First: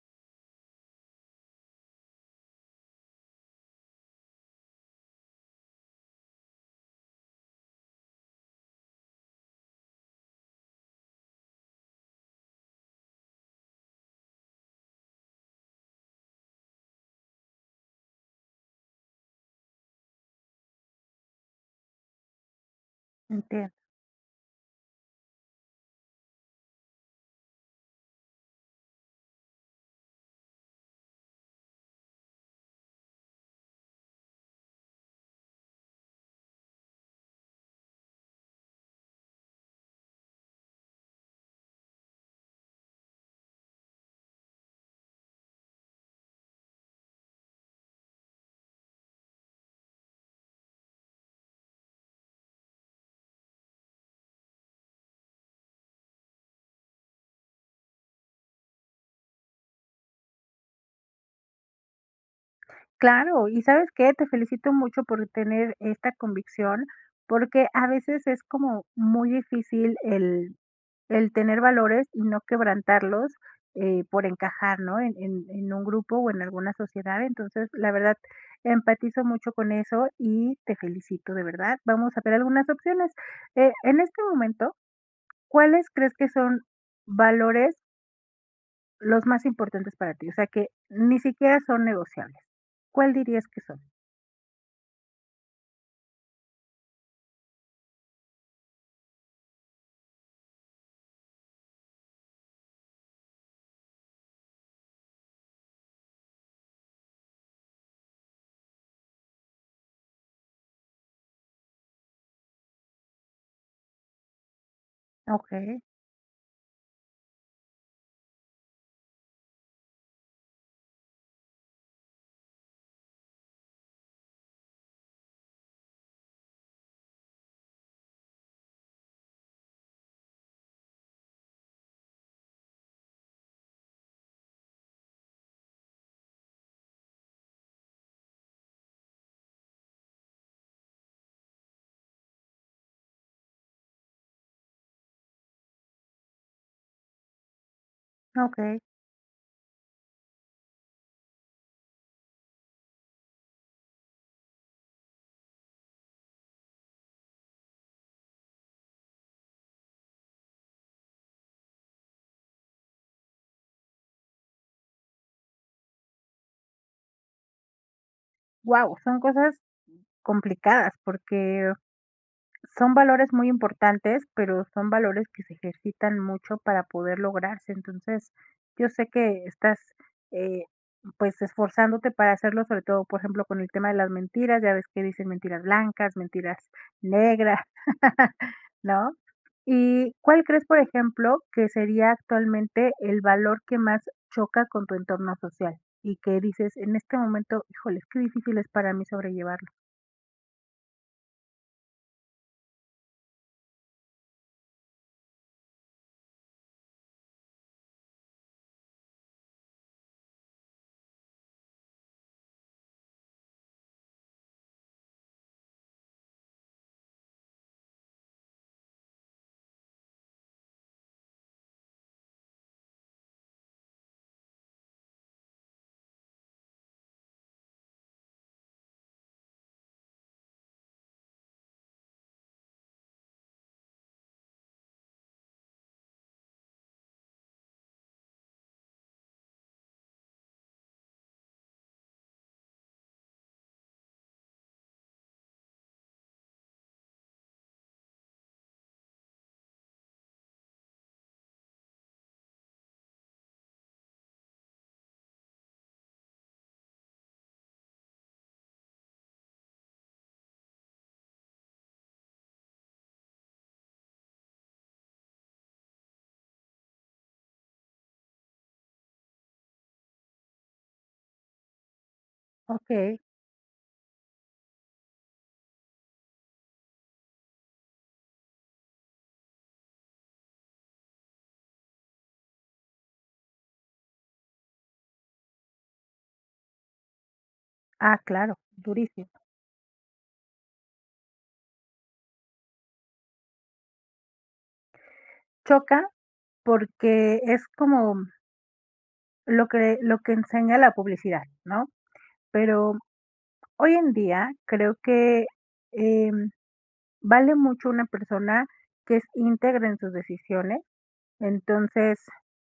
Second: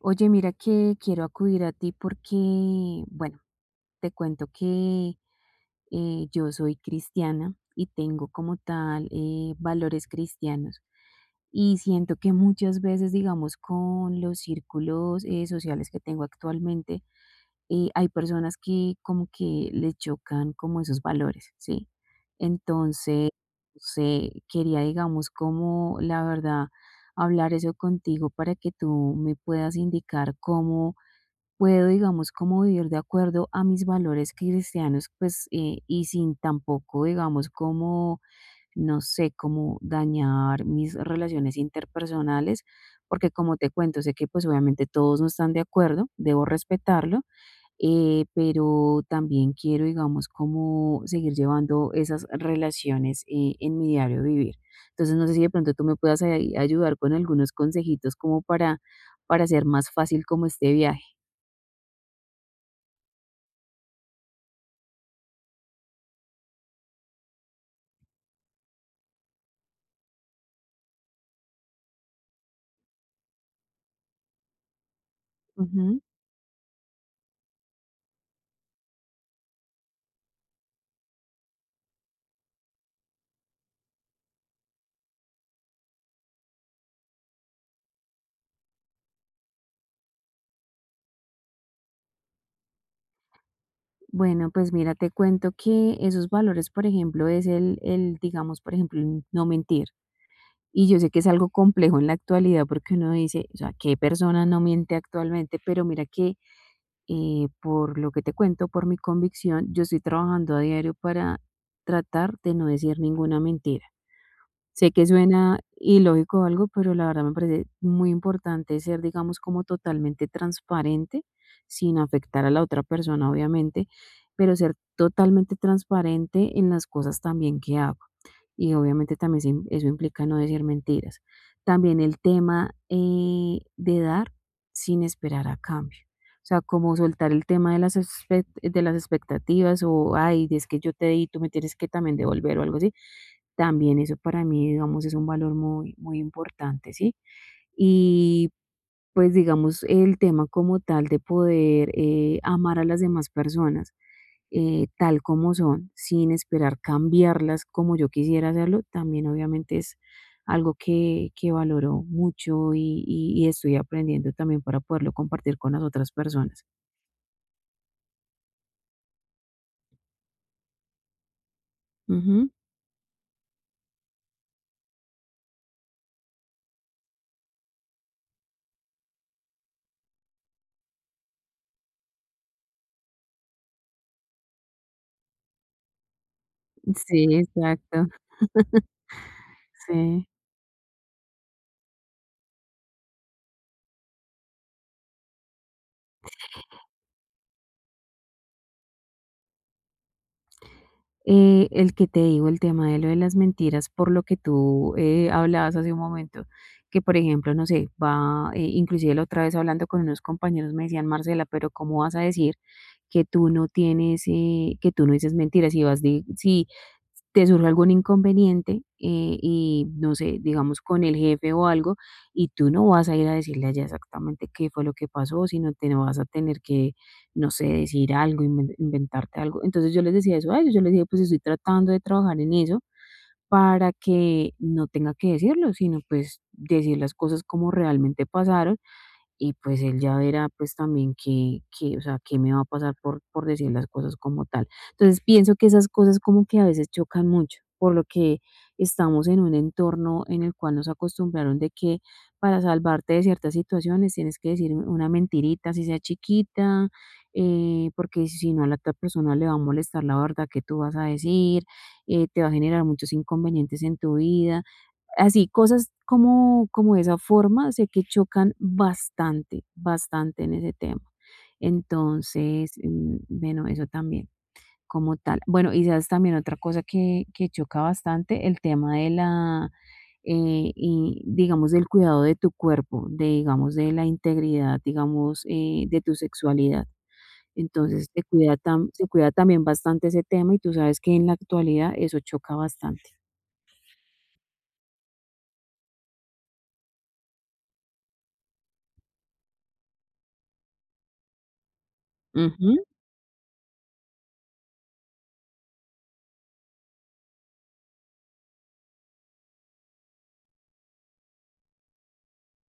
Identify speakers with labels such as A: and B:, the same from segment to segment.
A: Oye, mira que quiero acudir a ti porque, bueno, te cuento que yo soy cristiana y tengo como tal valores cristianos. Y siento que muchas veces, digamos, con los círculos sociales que tengo actualmente, hay personas que como que les chocan como esos valores, ¿sí? Entonces,
B: Entiendo.
A: no sé, quería, digamos, como la verdad, hablar eso contigo para que tú me puedas indicar cómo puedo, digamos, como vivir de acuerdo a mis valores cristianos, pues, y sin tampoco, digamos, como, no sé, como dañar mis relaciones interpersonales, porque como te cuento, sé que pues obviamente todos no están de acuerdo, debo respetarlo, pero también quiero, digamos, como seguir llevando esas relaciones en mi diario vivir. Entonces, no sé si de pronto tú me puedas ahí ayudar con algunos consejitos como para hacer más fácil como este viaje.
B: Claro, ¿y sabes qué? Te felicito mucho por tener esta convicción, porque a veces es como muy difícil el tener valores y no quebrantarlos, por encajar, ¿no? En un
A: Ujú.
B: grupo o en alguna sociedad. Entonces, la verdad, empatizo mucho con eso y te felicito, de verdad. Vamos a ver algunas opciones. En este momento, ¿cuáles crees que son valores los más importantes para ti? O sea, que ni siquiera son negociables. ¿Cuál dirías que son?
A: Bueno, pues mira, te cuento que esos valores, por ejemplo, es el, digamos, por ejemplo, el no mentir. Y yo sé que es algo complejo en la actualidad porque uno dice, o sea, ¿qué persona no miente actualmente? Pero mira que por lo que te cuento, por mi convicción, yo estoy trabajando a diario para tratar de no decir ninguna mentira. Sé que suena
B: Okey,
A: ilógico o algo, pero la verdad me parece muy importante ser, digamos, como totalmente transparente, sin afectar a la otra persona, obviamente, pero ser totalmente transparente en las cosas también que hago y obviamente también eso implica no decir mentiras. También el tema de dar sin esperar a cambio. O sea, como soltar el tema de las, de las expectativas o, ay, es que yo te di, tú me tienes que también devolver o algo así. También eso para mí, digamos, es un valor muy, muy importante, ¿sí? Y
B: okey.
A: pues, digamos, el tema como tal de poder, amar a las demás personas, tal como son, sin esperar cambiarlas como yo quisiera hacerlo, también obviamente es algo que valoro mucho y estoy aprendiendo también para poderlo compartir con las otras personas.
B: Guau, son cosas complicadas porque
A: Ujú.
B: son valores muy importantes, pero son valores que se ejercitan mucho para poder lograrse. Entonces, yo sé que eh, pues, esforzándote para hacerlo, sobre todo, por ejemplo, con el tema de las mentiras, ya ves que dicen mentiras blancas, mentiras
A: Sí,
B: negras.
A: exacto.
B: ¿No? ¿Y
A: Sí.
B: cuál crees, por ejemplo, que sería actualmente el valor que más choca con tu entorno social? Y que dices, en este momento, híjoles, qué difícil es para mí sobrellevarlo.
A: El que te digo, el tema de lo de las mentiras, por lo que tú hablabas hace un momento, que por ejemplo, no sé, va, inclusive la otra vez hablando con unos compañeros me decían, Marcela, pero ¿cómo vas a decir que tú no tienes, que tú no dices mentiras, si vas de si te surge algún inconveniente, y no sé, digamos con el jefe o algo, y tú no vas a ir a decirle allá exactamente qué fue lo que pasó, sino te vas a tener que, no sé, decir algo, inventarte algo? Entonces yo les decía eso a ellos, yo les dije, pues estoy tratando de trabajar en eso para que no tenga que decirlo, sino pues decir las cosas como realmente pasaron y pues él ya verá pues también qué, qué, o sea, qué me va a pasar por decir las cosas como tal. Entonces pienso que esas cosas como que a veces chocan mucho, por lo que estamos en un entorno en el cual nos acostumbraron de que para salvarte de ciertas situaciones tienes que decir una mentirita, si sea chiquita, porque si no a la otra persona le va a molestar la verdad que tú vas a decir, te va a generar muchos inconvenientes en tu vida. Así, cosas como de esa forma, sé que chocan bastante, bastante en ese tema. Entonces,
B: Ok.
A: bueno, eso también, como tal. Bueno, y sabes también otra cosa que choca bastante, el tema de la, y digamos, del cuidado de tu cuerpo, de, digamos, de la integridad, digamos, de tu sexualidad. Entonces,
B: Ah, claro,
A: se
B: durísimo.
A: cuida también bastante ese tema, y tú sabes que en la actualidad eso choca bastante.
B: Choca porque es como lo que enseña la publicidad, ¿no?
A: Ujú,
B: Pero hoy en día creo que, em, vale mucho una persona que es íntegra en sus decisiones. Entonces,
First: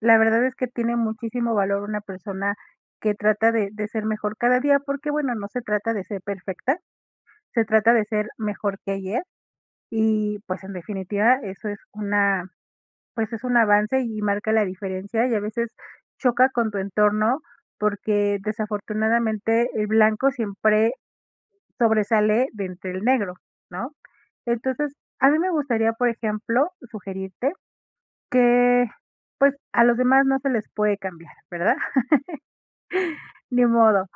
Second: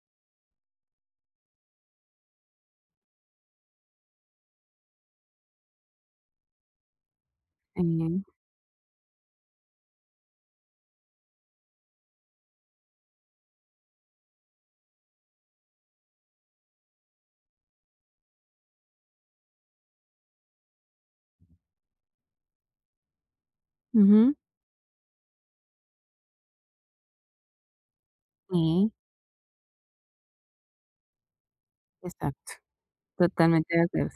B: la verdad es que tiene muchísimo valor una persona que trata de ser mejor cada día, porque, bueno, no se trata de ser perfecta, se trata de
A: eh,
B: ser mejor que ayer y, pues, en definitiva, eso es una pues, es un avance y marca la diferencia, y a veces choca con tu entorno, porque desafortunadamente el blanco siempre sobresale de entre el negro, ¿no?
A: ujú.
B: Entonces, a mí me gustaría, por ejemplo, sugerirte que,
A: Sí,
B: pues, a los demás no se les puede cambiar, ¿verdad?
A: exacto,
B: Ni
A: totalmente de
B: modo,
A: acuerdo.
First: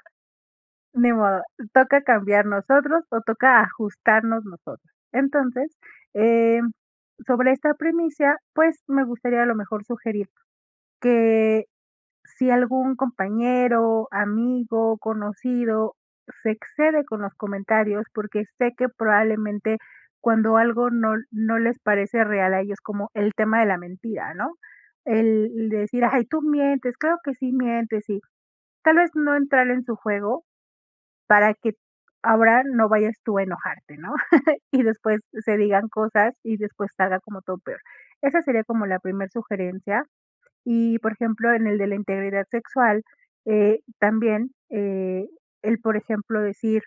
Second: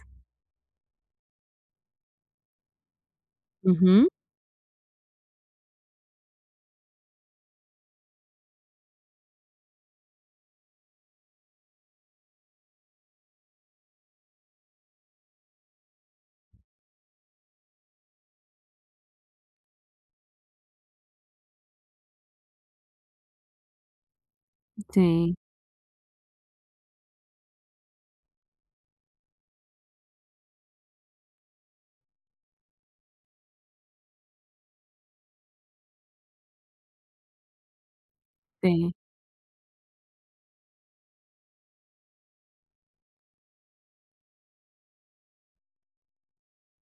B: ni modo. Toca cambiar nosotros o toca
A: Ujú,
B: ajustarnos nosotros. Entonces, eh, sobre esta premisa, pues me gustaría a lo mejor sugerir que si algún compañero, amigo, conocido se excede con los comentarios, porque sé que probablemente cuando algo no les parece real a ellos, como el tema de la mentira, ¿no?
A: sí,
B: El decir, ay, tú mientes, claro que sí mientes, y tal vez no entrar en su juego para que ahora no vayas tú a enojarte, ¿no? Y después se digan cosas y después salga como todo peor. Esa sería como
A: sí,
B: la primera sugerencia. Y, por ejemplo, en el de la integridad sexual, eh, también, eh, por ejemplo, decir,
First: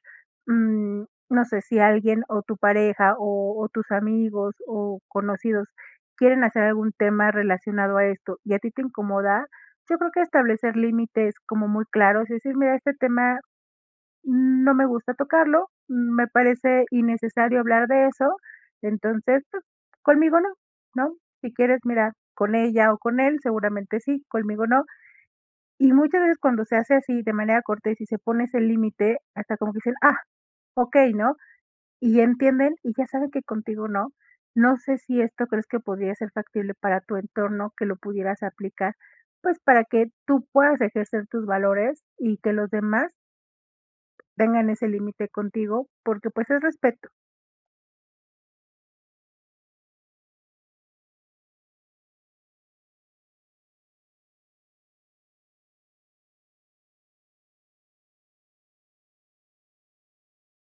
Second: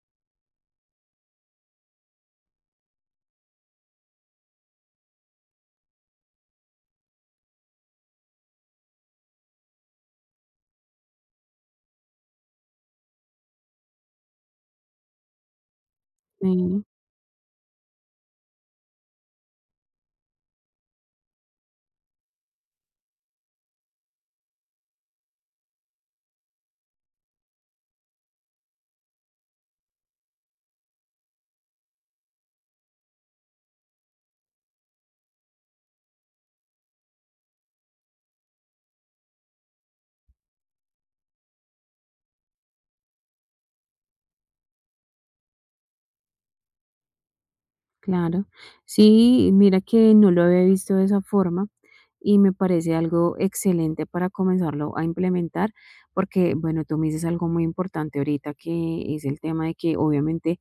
B: mm, no sé, si alguien o tu pareja o tus amigos o conocidos quieren hacer algún tema relacionado a esto y a ti te incomoda, yo creo que establecer límites como muy claros y decir: "Mira, este tema no me gusta tocarlo, me
A: sí,
B: parece innecesario hablar de eso, entonces, pues, conmigo no, ¿no? Si quieres, mira, con ella o con él, seguramente sí, conmigo no." Y muchas veces cuando se hace así de manera cortés y si se pone ese límite, hasta como que dicen: "Ah, ok, ¿no?" Y entienden y ya saben que contigo no. No sé si esto crees que podría ser factible para tu entorno, que lo pudieras aplicar, pues, para que tú puedas ejercer tus valores y que los demás tengan ese límite contigo, porque, pues, es respeto.
A: claro. Sí, mira que no lo había visto de esa forma y me parece algo excelente para comenzarlo a implementar, porque, bueno, tú me dices algo muy importante ahorita, que es el tema de que obviamente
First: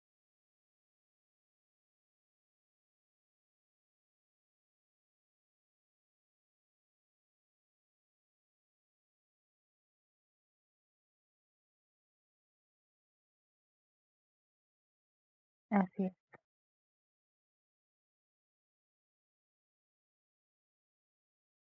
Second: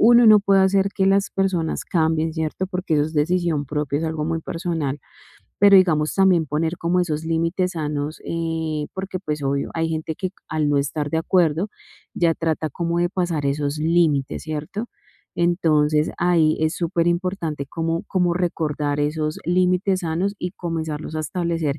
A: uno no puede hacer que las personas cambien, ¿cierto? Porque eso es decisión propia, es algo muy personal. Pero digamos también poner como esos límites sanos, porque pues obvio, hay gente que al no estar de acuerdo ya trata como de pasar esos límites, ¿cierto?
B: Así
A: Entonces
B: es.
A: ahí es súper importante como, como recordar esos límites sanos y comenzarlos a establecer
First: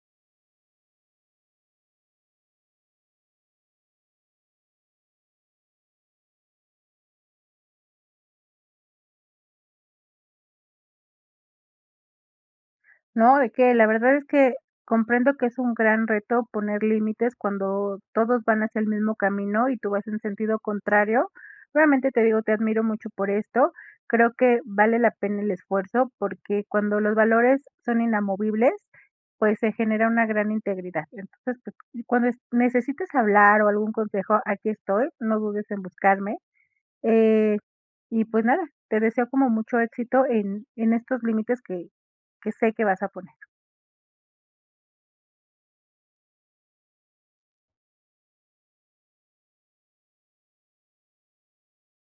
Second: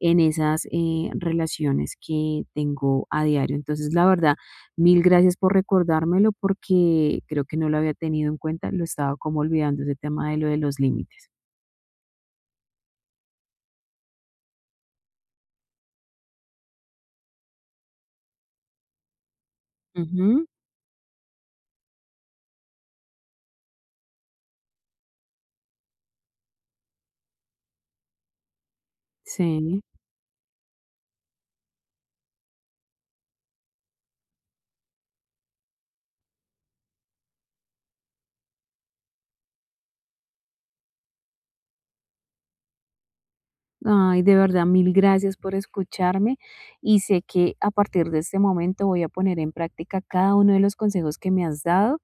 A: en esas relaciones que tengo a diario. Entonces la verdad, mil gracias por recordármelo porque creo que no lo había tenido en cuenta, lo estaba como olvidando ese tema de lo de los límites.
B: ¿No? De que la verdad es que comprendo que es un gran reto poner límites cuando todos van hacia el mismo camino y tú vas en
A: Ujú.
B: sentido contrario. Realmente te digo, te admiro mucho por esto. Creo que vale la pena el esfuerzo porque cuando los valores son inamovibles, pues se
A: Sí.
B: genera una gran integridad. Entonces, pues, cuando es necesites hablar o algún consejo, aquí estoy, no dudes en buscarme. Eh, y pues nada, te deseo como mucho éxito en estos límites que sé que vas a poner.
A: Ay, de verdad, mil gracias por escucharme y sé que a partir de este momento voy a poner en práctica cada uno de los consejos que me has dado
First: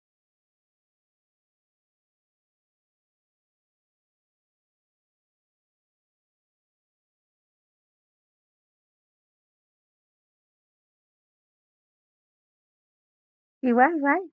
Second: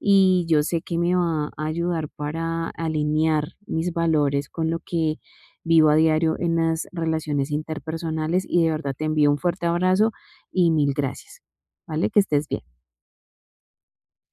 A: y yo sé que me va a ayudar para alinear mis valores con lo que vivo a diario en las relaciones interpersonales y de verdad te envío un fuerte abrazo y mil gracias. ¿Vale? Que estés bien.
B: Igual, bye.